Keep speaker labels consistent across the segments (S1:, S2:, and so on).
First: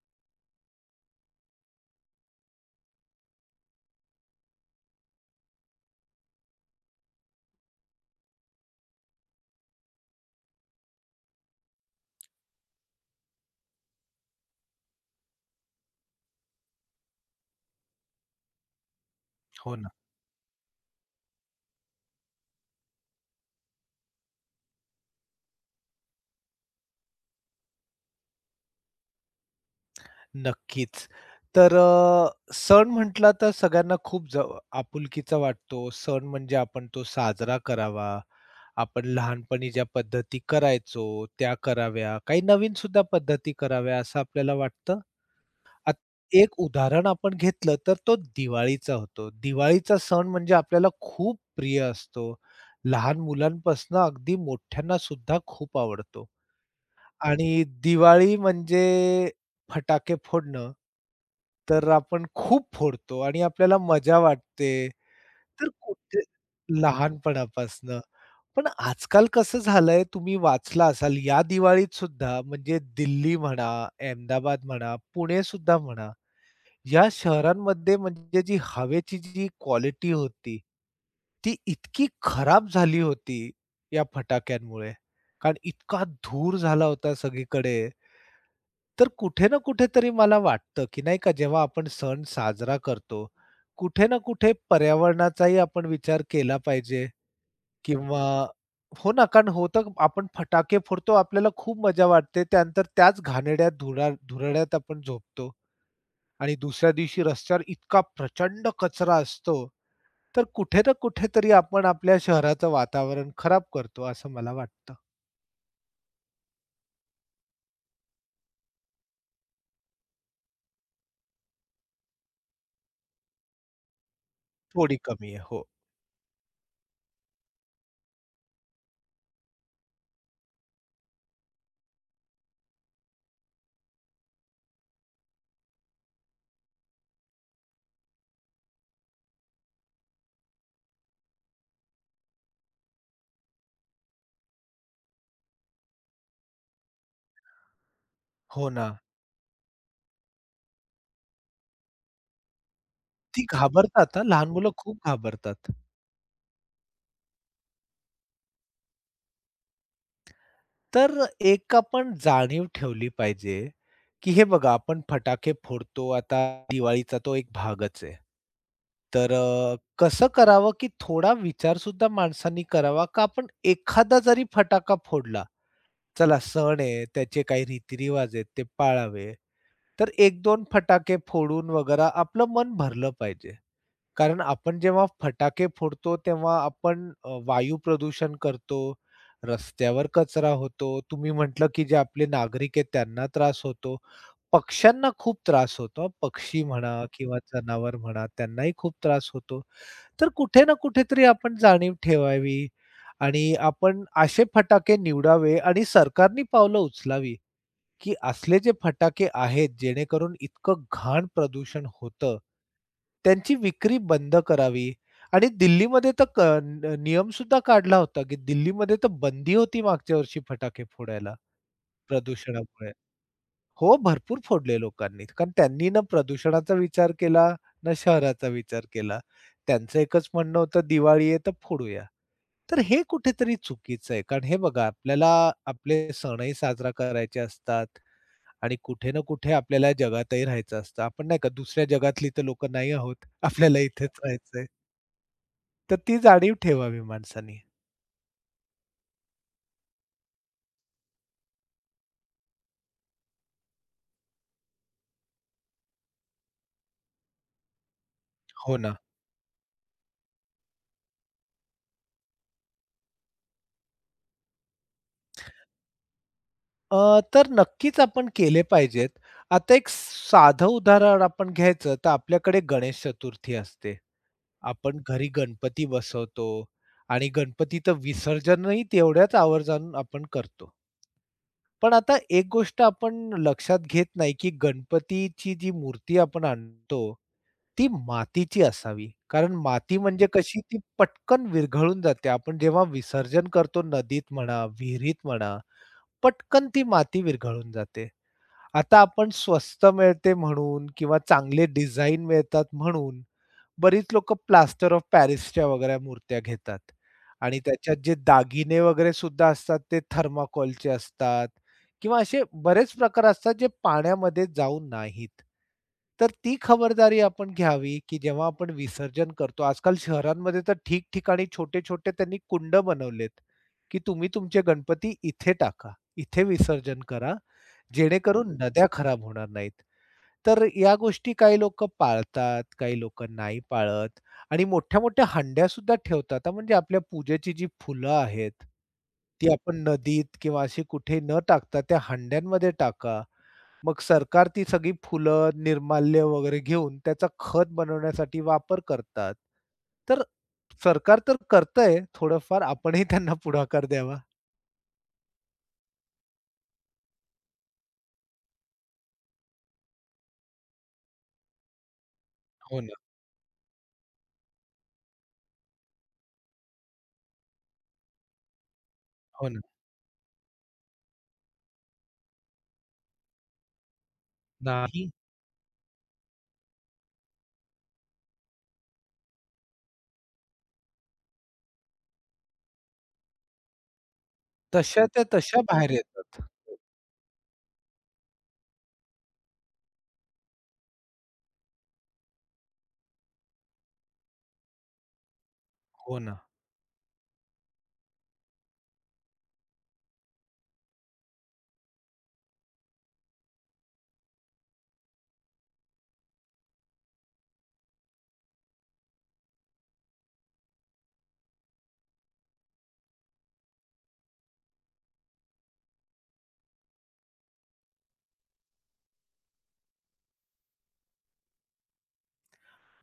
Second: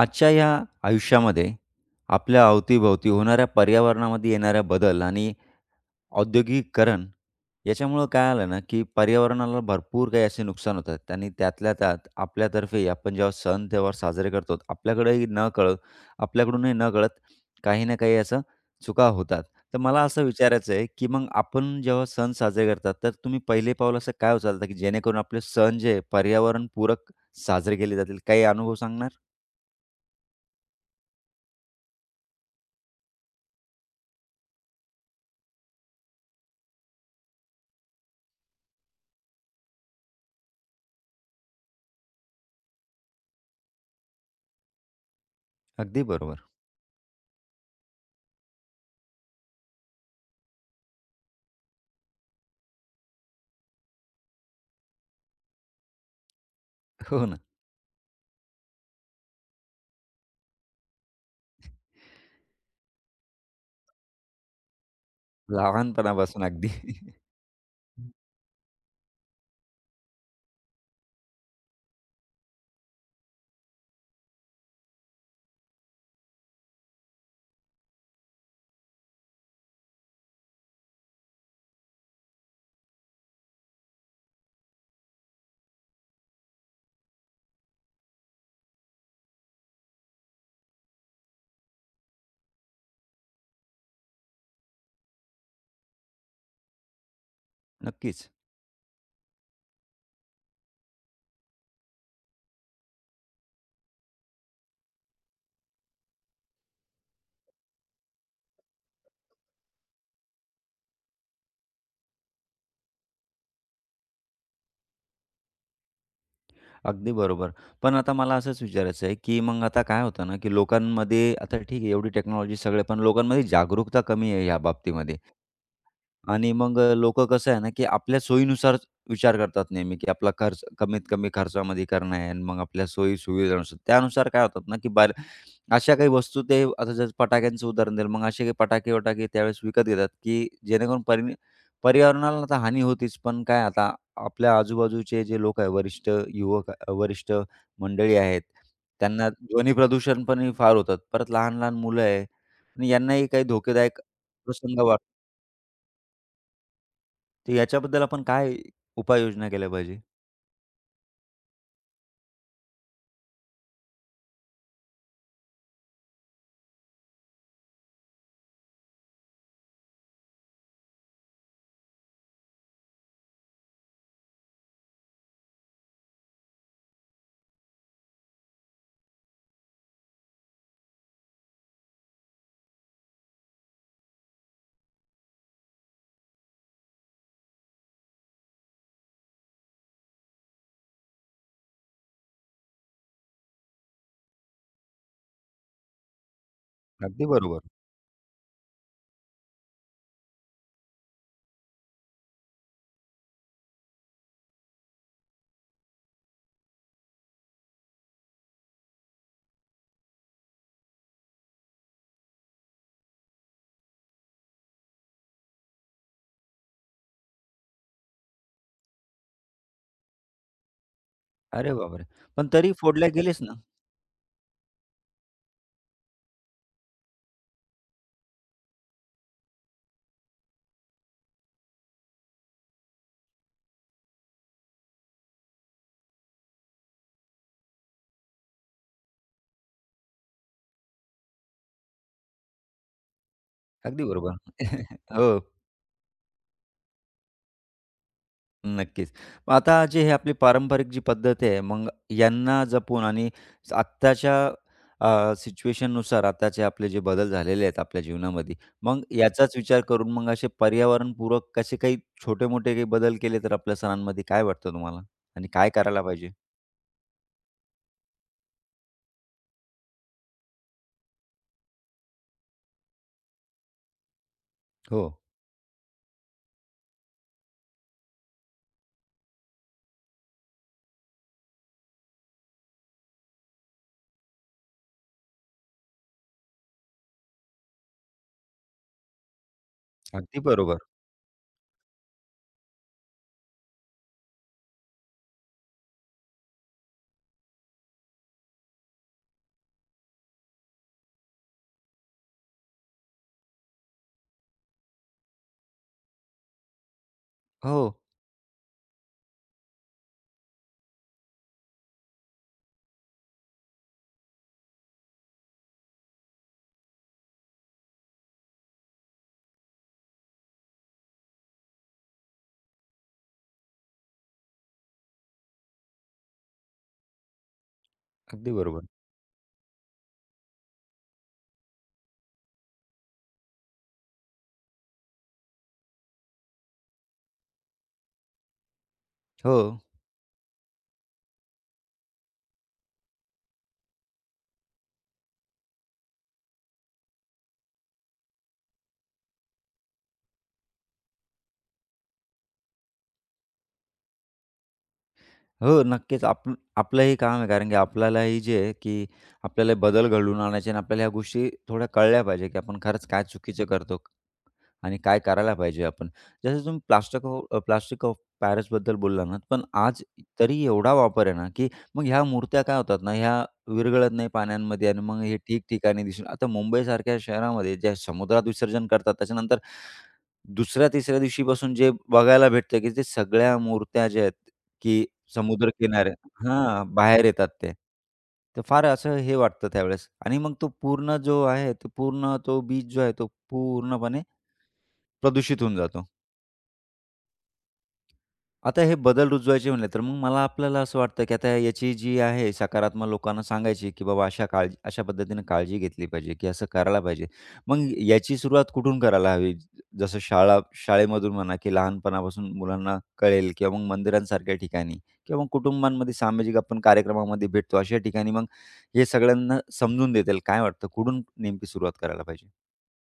S1: आजच्या या आयुष्यामध्ये आपल्या अवतीभोवती होणाऱ्या पर्यावरणामध्ये येणाऱ्या बदल आणि औद्योगिकीकरण याच्यामुळं काय आलं ना, की पर्यावरणाला भरपूर काही असे नुकसान होतात आणि त्यातल्या त्यात आपल्यातर्फे आपण जेव्हा सण-त्योहार साजरे करतो, आपल्याकडेही नकळत आपल्याकडूनही नकळत काही ना काही असं चुका होतात.
S2: हो
S1: तर
S2: ना.
S1: मला असं विचारायचं आहे, की मग आपण जेव्हा सण साजरे करतात, तर तुम्ही पहिले पाऊल असं काय उचलता, की जेणेकरून आपले सण जे पर्यावरणपूरक साजरे केले जातील? काही अनुभव सांगणार?
S2: नक्कीच. तर अ, सण म्हटला तर सगळ्यांना खूप जव आपुलकीचा वाटतो. सण म्हणजे आपण तो साजरा करावा. आपण लहानपणी ज्या पद्धती करायचो, त्या कराव्या. काही नवीन सुद्धा पद्धती कराव्या असं आपल्याला वाटतं. आत
S1: अगदी बरोबर.
S2: एक उदाहरण आपण घेतलं तर तो दिवाळीचा होतो. दिवाळीचा सण म्हणजे आपल्याला खूप प्रिय असतो. लहान मुलांपासनं अगदी मोठ्यांना सुद्धा खूप आवडतो.
S1: हो ना.
S2: आणि दिवाळी म्हणजे फटाके फोडणं. तर आपण खूप फोडतो आणि आपल्याला मजा वाटते. तर कुठे
S1: लहानपणापासून अगदी.
S2: लहानपणापासनं. पण आजकाल कसं झालंय, तुम्ही वाचला असाल या दिवाळीत सुद्धा म्हणजे दिल्ली म्हणा, अहमदाबाद म्हणा, पुणे सुद्धा म्हणा, या शहरांमध्ये म्हणजे जी हवेची जी क्वालिटी होती, ती इतकी खराब झाली होती या फटाक्यांमुळे. कारण इतका धूर झाला होता सगळीकडे. तर कुठे ना कुठेतरी मला वाटतं, की नाही का जेव्हा आपण सण साजरा करतो, कुठे ना कुठे पर्यावरणाचाही आपण विचार केला पाहिजे किंवा
S1: नक्कीच.
S2: हो ना, कारण होतं आपण फटाके फोडतो, आपल्याला खूप मजा वाटते. त्यानंतर त्याच घाणेरड्या धुरा धुराड्यात आपण झोपतो आणि दुसऱ्या दिवशी रस्त्यावर इतका प्रचंड कचरा असतो. तर कुठे ना कुठेतरी आपण आपल्या शहराचं वातावरण खराब करतो असं मला वाटतं.
S1: अगदी बरोबर. पण आता मला असंच विचारायचं आहे, की मग आता काय होतं ना, की लोकांमध्ये आता ठीक आहे एवढी टेक्नॉलॉजी सगळे, पण लोकांमध्ये जागरूकता कमी आहे या
S2: थोडी
S1: बाबतीमध्ये.
S2: कमी आहे. हो.
S1: आणि मग लोकं कसं आहे ना, की आपल्या सोयीनुसार विचार करतात नेहमी, की आपला खर्च कमीत कमी खर्चामध्ये करणं आहे आणि मग आपल्या सोयी-सुविधानुसार. त्यानुसार काय होतात ना, की बाहेर अशा काही वस्तू ते आता जसं फटाक्यांचं उदाहरण दिलं, मग असे काही फटाके-वटाके त्यावेळेस विकत घेतात, की जेणेकरून पर्यावरणाला तर हानी होतीच, पण काय आता आपल्या आजूबाजूचे जे लोक आहे, वरिष्ठ मंडळी आहेत,
S2: हो ना.
S1: त्यांना ध्वनी प्रदूषण पण हे फार होतात. परत लहान-लहान मुलं आहे आणि यांनाही
S2: ती
S1: काही धोकेदायक
S2: घाबरतात हां. लहान मुलं
S1: प्रसंग
S2: खूप
S1: वाटतात.
S2: घाबरतात.
S1: तर याच्याबद्दल आपण काय उपाययोजना केल्या पाहिजे?
S2: तर एक आपण जाणीव ठेवली पाहिजे, की हे बघा आपण फटाके फोडतो आता दिवाळीचा तो एक भागच आहे. कसं करावं, की थोडा विचार सुद्धा माणसांनी करावा, का आपण एखादा जरी फटाका फोडला, चला सण आहे, त्याचे काही रीतिरिवाज आहेत, ते पाळावे. तर 1-2 फटाके फोडून वगैरे आपलं मन भरलं पाहिजे. कारण आपण जेव्हा फटाके फोडतो तेव्हा आपण वायू प्रदूषण करतो, रस्त्यावर कचरा होतो. तुम्ही म्हटलं, की जे आपले नागरिक आहेत त्यांना त्रास होतो. पक्ष्यांना खूप त्रास होतो. पक्षी म्हणा
S1: अगदी
S2: किंवा
S1: बरोबर.
S2: जनावर म्हणा त्यांनाही खूप त्रास होतो. तर कुठे ना कुठेतरी आपण जाणीव ठेवावी आणि आपण असे फटाके निवडावे आणि सरकारनी पावलं उचलावी. की असले जे फटाके आहेत, जेणेकरून इतकं घाण प्रदूषण होतं, त्यांची विक्री बंद करावी आणि दिल्लीमध्ये तर क न नियम सुद्धा काढला होता, की दिल्लीमध्ये तर बंदी होती मागच्या वर्षी फटाके फोडायला
S1: अरे बापरे! पण तरी
S2: प्रदूषणामुळे.
S1: फोडल्या गेलेच ना.
S2: हो, भरपूर फोडले लोकांनी. कारण त्यांनी ना प्रदूषणाचा विचार केला, ना शहराचा विचार केला. त्यांचं एकच म्हणणं होतं, दिवाळी आहे तर फोडूया. तर हे कुठेतरी चुकीचं आहे. कारण हे बघा, आपल्याला आपले सणही साजरा करायचे असतात. आणि कुठे ना कुठे आपल्याला जगातही राहायचं असतं. आपण नाही का दुसऱ्या जगातली तर लोकं नाही आहोत. आपल्याला
S1: अगदी
S2: इथेच
S1: बरोबर.
S2: राहायचंय.
S1: हो,
S2: तर ती जाणीव ठेवावी माणसानी.
S1: नक्कीच. मग आता जे हे आपली पारंपरिक जी पद्धत आहे, मग यांना जपून आणि आत्ताच्या सिच्युएशननुसार आताचे आपले जे बदल झालेले आहेत आपल्या जीवनामध्ये,
S2: हो ना.
S1: मग याचाच विचार करून मग असे पर्यावरणपूरक असे काही छोटे-मोठे काही बदल केले तर आपल्या सणांमध्ये काय वाटतं तुम्हाला? आणि काय करायला पाहिजे?
S2: अ, तर नक्कीच आपण केले पाहिजेत. आता एक साधं उदाहरण आपण घ्यायचं तर आपल्याकडे गणेश चतुर्थी असते. आपण
S1: हो.
S2: घरी गणपती बसवतो आणि गणपतीचं विसर्जनही तेवढ्याच आवर्जानं आपण करतो. पण आता एक गोष्ट आपण लक्षात घेत नाही, की गणपतीची जी मूर्ती आपण आणतो ती मातीची असावी. कारण माती म्हणजे
S1: अगदी
S2: कशी ती
S1: बरोबर.
S2: पटकन विरघळून जाते. आपण जेव्हा विसर्जन करतो नदीत म्हणा, विहिरीत म्हणा, पटकन ती माती विरघळून जाते. आता आपण स्वस्त मिळते म्हणून किंवा चांगले डिझाइन मिळतात म्हणून, बरीच लोकं प्लास्टर ऑफ पॅरिसच्या वगैरे मूर्त्या घेतात आणि
S1: हो.
S2: त्याच्यात जे दागिने वगैरे सुद्धा असतात ते थर्माकोलचे असतात किंवा असे बरेच प्रकार असतात जे पाण्यामध्ये जाऊ नाहीत. तर ती खबरदारी आपण घ्यावी, की जेव्हा आपण विसर्जन करतो आजकाल शहरांमध्ये तर ठिकठिकाणी छोटे-छोटे त्यांनी कुंड बनवलेत, की तुम्ही तुमचे गणपती इथे टाका, इथे विसर्जन करा
S1: अगदी
S2: जेणेकरून
S1: बरोबर.
S2: नद्या खराब होणार नाहीत. तर या गोष्टी काही लोकं पाळतात, काही लोकं नाही पाळत आणि मोठ्या-मोठ्या हंड्या सुद्धा ठेवतात हां, म्हणजे आपल्या पूजेची जी फुलं आहेत, ती
S1: हो.
S2: आपण नदीत किंवा अशी कुठे न टाकता त्या हंड्यांमध्ये टाका. मग सरकार ती सगळी फुलं, निर्माल्य वगैरे घेऊन त्याचा खत बनवण्यासाठी वापर करतात. तर सरकार तर करतंय थोडंफार, आपणही त्यांना पुढाकार द्यावा.
S1: हो, नक्कीच. आपलं हे काम आहे कारण की आपल्यालाही जे आहे, की आपल्याला बदल घडवून आणायचे आणि आपल्याला ह्या गोष्टी थोड्या कळल्या पाहिजे, की आपण
S2: हो ना,
S1: खरंच काय चुकीचं करतो. आणि काय करायला पाहिजे आपण? जसं तुम्ही प्लास्टिक ऑफ पॅरिसबद्दल बोलला ना,
S2: हो ना.
S1: पण आज तरी एवढा वापर आहे ना, की मग ह्या मूर्त्या काय होतात ना, ह्या विरघळत नाही पाण्यांमध्ये आणि
S2: नाही
S1: मग हे ठिकठिकाणी दिसून आता मुंबईसारख्या शहरामध्ये ज्या समुद्रात विसर्जन करतात, त्याच्यानंतर दुसऱ्या-तिसऱ्या दिवशीपासून जे बघायला भेटतं, की ते सगळ्या मूर्त्या ज्या आहेत,
S2: तशा
S1: की
S2: त्या तशा बाहेर
S1: समुद्रकिनारे
S2: येतात.
S1: हां, बाहेर येतात ते. तर फार असं हे वाटतं त्यावेळेस आणि मग तो पूर्ण जो आहे, तो पूर्ण तो बीच जो आहे, तो पूर्णपणे प्रदूषित होऊन जातो.
S2: हो ना.
S1: आता हे बदल रुजवायचे म्हणले, तर मग मला आपल्याला असं वाटतं, की आता याची जी आहे सकारात्मक लोकांना सांगायची, की बाबा अशा काळजी अशा पद्धतीने काळजी घेतली पाहिजे, की असं करायला पाहिजे. मग याची सुरुवात कुठून करायला हवी? जसं शाळा शाळेमधून म्हणा, की लहानपणापासून मुलांना कळेल किंवा मग मंदिरांसारख्या ठिकाणी किंवा मग कुटुंबांमध्ये सामाजिक आपण कार्यक्रमामध्ये भेटतो, अशा ठिकाणी मग हे सगळ्यांना समजून देतील. काय वाटतं, कुठून नेमकी सुरुवात करायला पाहिजे?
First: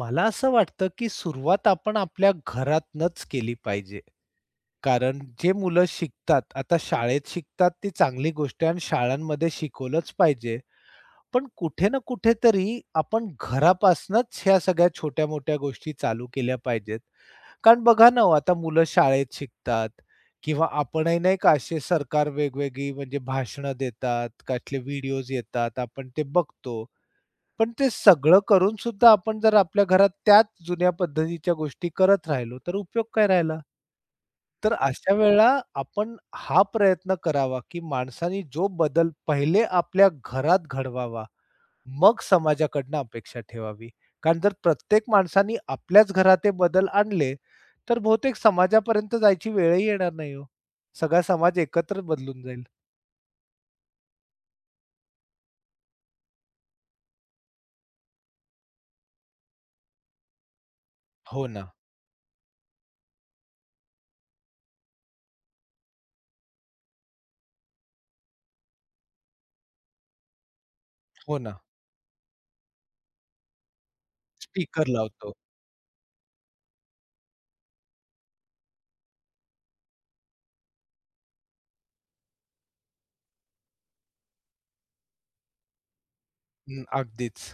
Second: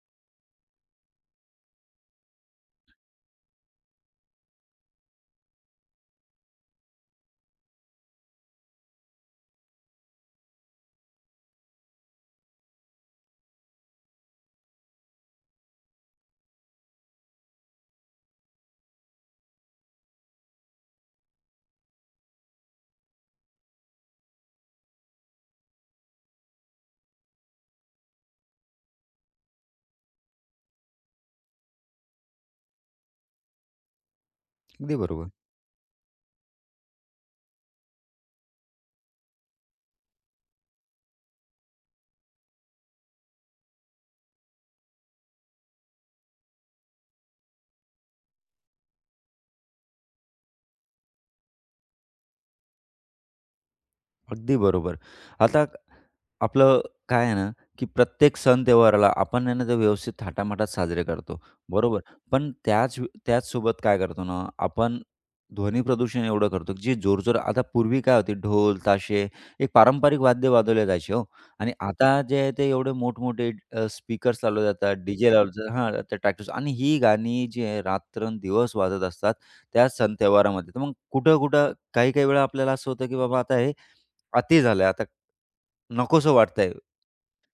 S2: मला असं वाटतं, की सुरुवात आपण आपल्या घरातनंच केली पाहिजे. कारण जे मुलं शिकतात, आता शाळेत शिकतात ती चांगली गोष्ट आहे आणि शाळांमध्ये शिकवलंच पाहिजे. पण कुठे ना कुठेतरी आपण घरापासनंच ह्या सगळ्या छोट्या-मोठ्या गोष्टी चालू केल्या पाहिजेत. कारण बघा ना हो, आता मुलं शाळेत शिकतात किंवा आपणही नाही का असे सरकार वेगवेगळी म्हणजे भाषणं देतात, कसले व्हिडिओज येतात, आपण ते बघतो. पण ते सगळं करून सुद्धा आपण जर आपल्या घरात त्याच जुन्या पद्धतीच्या गोष्टी करत राहिलो, तर उपयोग काय राहिला? तर
S1: अगदी
S2: अशा
S1: बरोबर.
S2: वेळेला आपण हा प्रयत्न करावा, की माणसाने जो बदल पहिले आपल्या घरात घडवावा, मग समाजाकडनं अपेक्षा ठेवावी. कारण जर प्रत्येक माणसाने आपल्याच घरात हे बदल आणले, तर बहुतेक समाजापर्यंत जायची वेळही येणार नाही हो. सगळा समाज एकत्र बदलून जाईल.
S1: अगदी बरोबर. आता क- आपलं काय आहे ना, की प्रत्येक सण त्योहाराला आपण आहे ना, ते व्यवस्थित थाटामाटात साजरे करतो,
S2: हो ना,
S1: बरोबर. पण त्याच त्याचसोबत काय करतो ना, आपण ध्वनी प्रदूषण एवढं करतो, की जे जोरजोर आता पूर्वी काय होती ढोल, ताशे एक पारंपरिक वाद्य वाजवले जायचे हो
S2: हो ना.
S1: आणि आता जे आहे ते एवढे मोठमोठे स्पीकर्स लावले
S2: स्पीकर
S1: जातात, डी-जे
S2: लावतो.
S1: लावले जातात हां, ते ट्रॅक्टर्स आणि ही गाणी जी आहे रात्रंदिवस वाजत असतात त्या सण त्योहारामध्ये. तर मग कुठं-कुठं काही-काही वेळा आपल्याला असं होतं, की बाबा आता हे अति झालंय आता. नकोसं वाटतंय.
S2: हं, अगदीच.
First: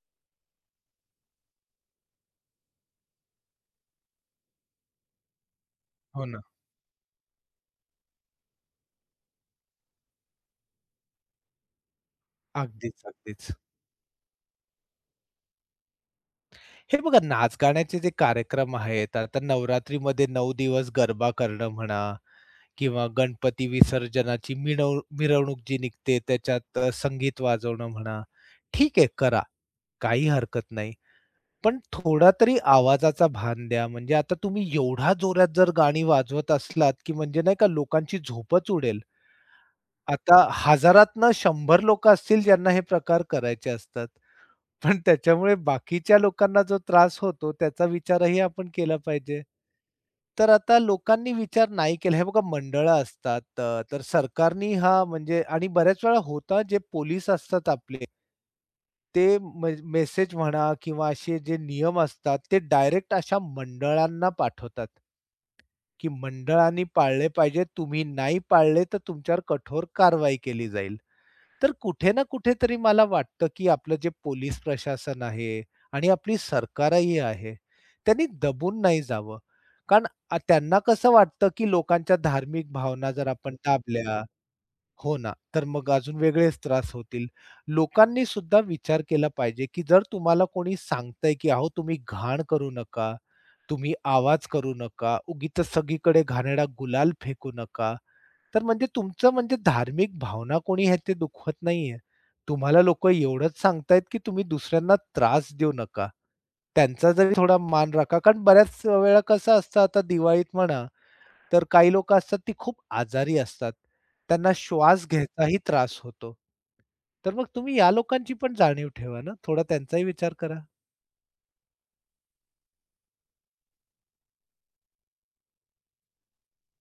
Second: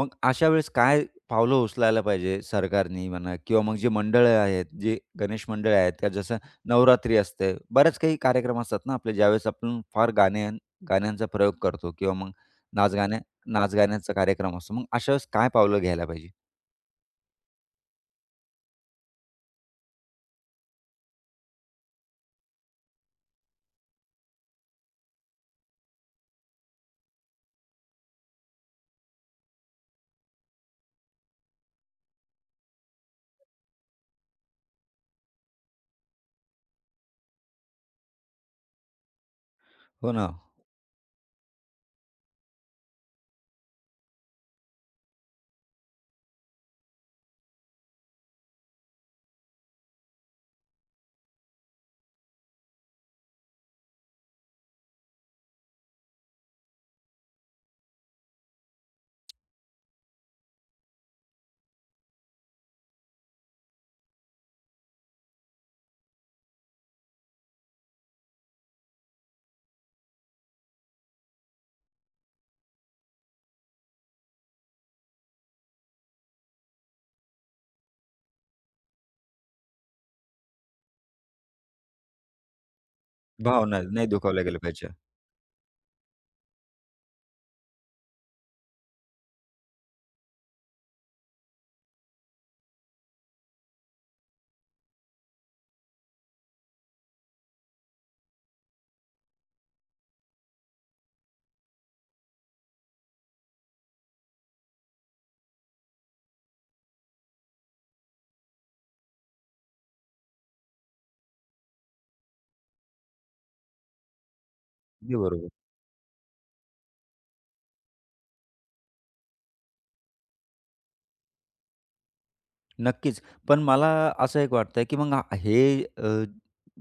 S1: मग अशा वेळेस काय पावलं उचलायला पाहिजे सरकारनी म्हणा किंवा मग जी मंडळं आहेत, जी गणेश मंडळी आहेत, त्या
S2: हो
S1: जसं
S2: ना.
S1: नवरात्री असते, बऱ्याच काही कार्यक्रम असतात ना आपले, ज्यावेळेस आपण फार गाणे गाण्यांचा प्रयोग करतो किंवा मग
S2: अगदीच,
S1: नाचगाण्या
S2: अगदीच.
S1: नाचगाण्यांचा कार्यक्रम असतो. मग अशा वेळेस काय पावलं घ्यायला पाहिजे?
S2: हे बघा नाच गाण्याचे जे कार्यक्रम आहेत, आता नवरात्रीमध्ये 9 दिवस गरबा करणं म्हणा किंवा गणपती विसर्जनाची मिणव मिरवणूक जी निघते त्याच्यात संगीत वाजवणं म्हणा. ठीक आहे करा, काही हरकत नाही. पण थोडा तरी आवाजाचा भान द्या. म्हणजे आता तुम्ही एवढा जोरात जर गाणी वाजवत असलात, की म्हणजे नाही का लोकांची झोपच उडेल.
S1: हो ना.
S2: आता हजारातनं 100 लोकं असतील ज्यांना हे प्रकार करायचे असतात. पण त्याच्यामुळे बाकीच्या लोकांना जो त्रास होतो त्याचा विचारही आपण केला पाहिजे. तर आता लोकांनी विचार नाही केला. हे बघा मंडळं असतात, तर सरकारनी हा म्हणजे आणि बऱ्याच वेळा होता जे पोलीस असतात आपले ते मेसेज म्हणा किंवा असे जे नियम असतात ते डायरेक्ट अशा मंडळांना पाठवतात. की मंडळांनी पाळले पाहिजेत. तुम्ही नाही पाळले तर तुमच्यावर कठोर कारवाई केली जाईल. तर कुठे ना कुठेतरी मला वाटतं, की आपलं जे पोलीस प्रशासन आहे आणि आपली सरकारही आहे, त्यांनी दबून नाही जावं. कारण त्यांना कसं वाटतं, की लोकांच्या धार्मिक भावना जर आपण
S1: भावना नाही
S2: दाबल्या
S1: दुखावल्या गेल्या पाहिजे.
S2: हो ना. तर मग अजून वेगळेच त्रास होतील. लोकांनी सुद्धा विचार केला पाहिजे, की जर तुम्हाला कोणी सांगतंय, की "अहो तुम्ही घाण करू नका, तुम्ही आवाज करू नका, उगीचच सगळीकडे घाणेरडा गुलाल फेकू नका." तर म्हणजे तुमचं म्हणजे धार्मिक भावना कोणी आहे ते दुखवत नाहीये. तुम्हाला लोकं एवढंच सांगतायत, की तुम्ही दुसऱ्यांना त्रास देऊ नका. त्यांचा जरी थोडा मान राखा. कारण बऱ्याच वेळा कसं असतं आता दिवाळीत म्हणा तर काही लोकं असतात ती खूप आजारी असतात. त्यांना श्वास
S1: अगदी बरोबर.
S2: घ्यायचाही त्रास होतो. तर मग तुम्ही या लोकांची पण जाणीव ठेवा ना, थोडा त्यांचाही विचार करा.
S1: नक्कीच. पण मला असं एक वाटतंय, की मग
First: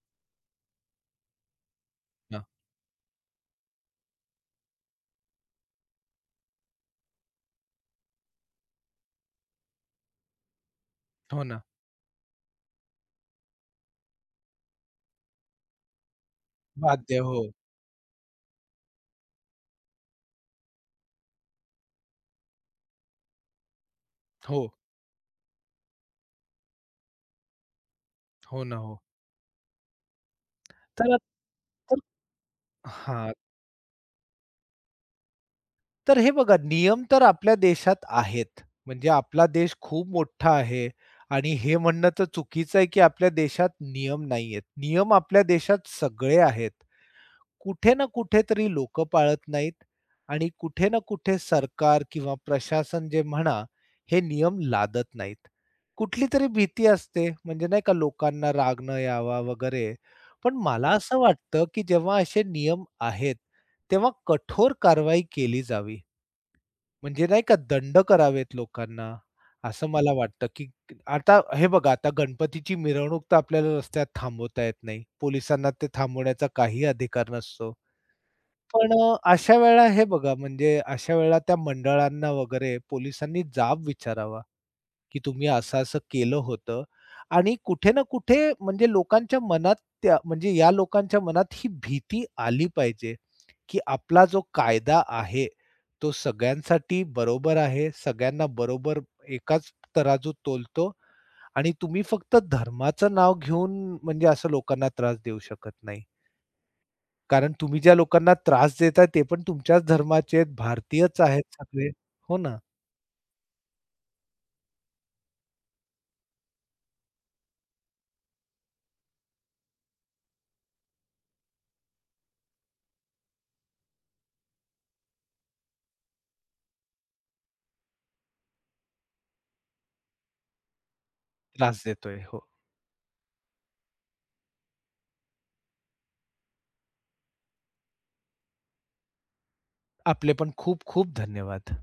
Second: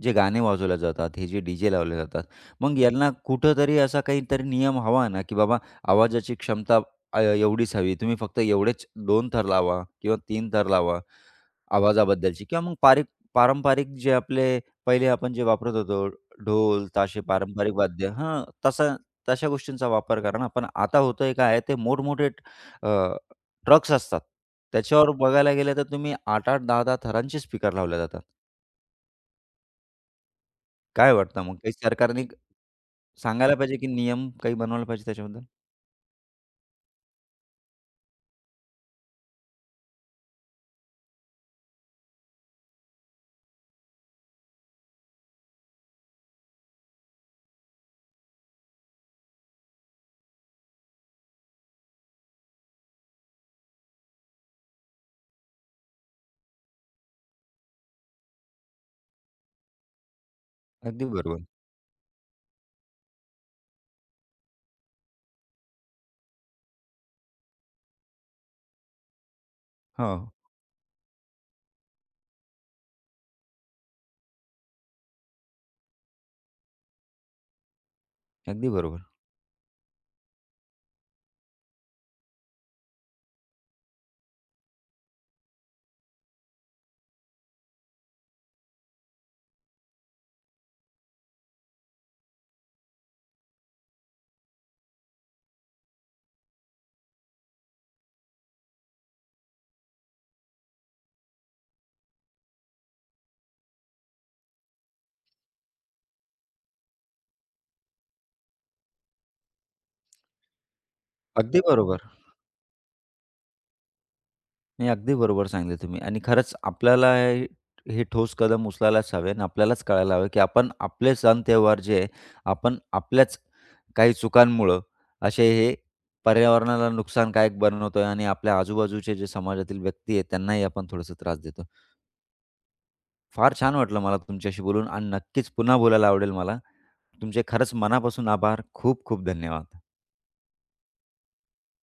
S1: जे गाणे वाजवले जातात, हे जे डी-जे लावले जातात,
S2: ना.
S1: मग यांना कुठेतरी असा काहीतरी नियम हवा ना, की बाबा आवाजाची क्षमता एवढीच हवी. तुम्ही फक्त एवढेच 2 थर लावा किंवा 3 थर लावा
S2: हो ना.
S1: आवाजाबद्दलची किंवा मग पारंपरिक जे आपले पहिले आपण जे वापरत होतो, ढोल,
S2: वाद्य.
S1: ताशे,
S2: हो.
S1: पारंपरिक वाद्य हां, तशा गोष्टींचा वापर करा ना. पण आता होतंय काय, ते मोठमोठे ट्रक्स असतात.
S2: हो.
S1: त्याच्यावर बघायला गेलं तर तुम्ही 8-8, 10-10 थरांचे स्पीकर लावले जातात.
S2: हो ना, हो.
S1: काय
S2: तर
S1: वाटतं मग काही
S2: तर
S1: सरकारने
S2: हां.
S1: सांगायला पाहिजे की नियम काही बनवायला पाहिजे त्याच्याबद्दल?
S2: तर हे बघा नियम तर आपल्या देशात आहेत. म्हणजे आपला देश खूप मोठा आहे आणि हे म्हणणं तर चुकीचं आहे, की आपल्या देशात नियम नाहीयेत. नियम आपल्या देशात सगळे आहेत. कुठे ना कुठेतरी लोकं पाळत नाहीत आणि कुठे ना कुठे सरकार किंवा प्रशासन जे म्हणा, हे नियम लादत नाहीत. कुठली तरी भीती असते, म्हणजे नाही का लोकांना राग न यावा वगैरे. पण मला
S1: अगदी
S2: असं
S1: बरोबर.
S2: वाटतं, की जेव्हा असे नियम आहेत, तेव्हा कठोर कारवाई केली जावी. म्हणजे नाही का दंड करावेत लोकांना, असं
S1: हो,
S2: मला वाटतं, की आता हे बघा, आता गणपतीची मिरवणूक तर आपल्याला रस्त्यात थांबवता येत नाही. पोलिसांना ते थांबवण्याचा काही अधिकार नसतो.
S1: अगदी
S2: पण
S1: बरोबर.
S2: अ, अशा वेळेला हे बघा म्हणजे अशा वेळेला त्या मंडळांना वगैरे पोलिसांनी जाब विचारावा, की तुम्ही असं-असं केलं होतं आणि कुठे ना कुठे म्हणजे लोकांच्या मनात त्या म्हणजे या लोकांच्या मनात ही भीती आली पाहिजे, की आपला जो कायदा आहे, तो सगळ्यांसाठी बरोबर आहे. सगळ्यांना बरोबर एकाच तराजूत तोलतो आणि तुम्ही फक्त धर्माचं नाव घेऊन म्हणजे असं लोकांना त्रास देऊ शकत नाही. कारण तुम्ही ज्या लोकांना त्रास देताय ते पण तुमच्याच धर्माचे आहेत, भारतीयच आहेत
S1: अगदी
S2: सगळे.
S1: बरोबर.
S2: हो ना,
S1: नाही, अगदी बरोबर सांगितलं तुम्ही आणि खरंच आपल्याला हे हे ठोस कदम उचलायलाच हवे आणि आपल्यालाच कळायला हवं की आपण आपले सण त्योहार जे आहे, आपण आपल्याच काही चुकांमुळं असे हे पर्यावरणाला नुकसानकारक बनवतोय आणि आपल्या आजूबाजूचे जे समाजातील व्यक्ती आहेत त्यांनाही आपण थोडासा त्रास देतो.
S2: त्रास देतोय. हो.
S1: फार छान वाटलं मला तुमच्याशी बोलून आणि नक्कीच पुन्हा बोलायला आवडेल मला. तुमचे खरंच मनापासून आभार. खूप खूप धन्यवाद.
S2: आपले पण खूप खूप धन्यवाद.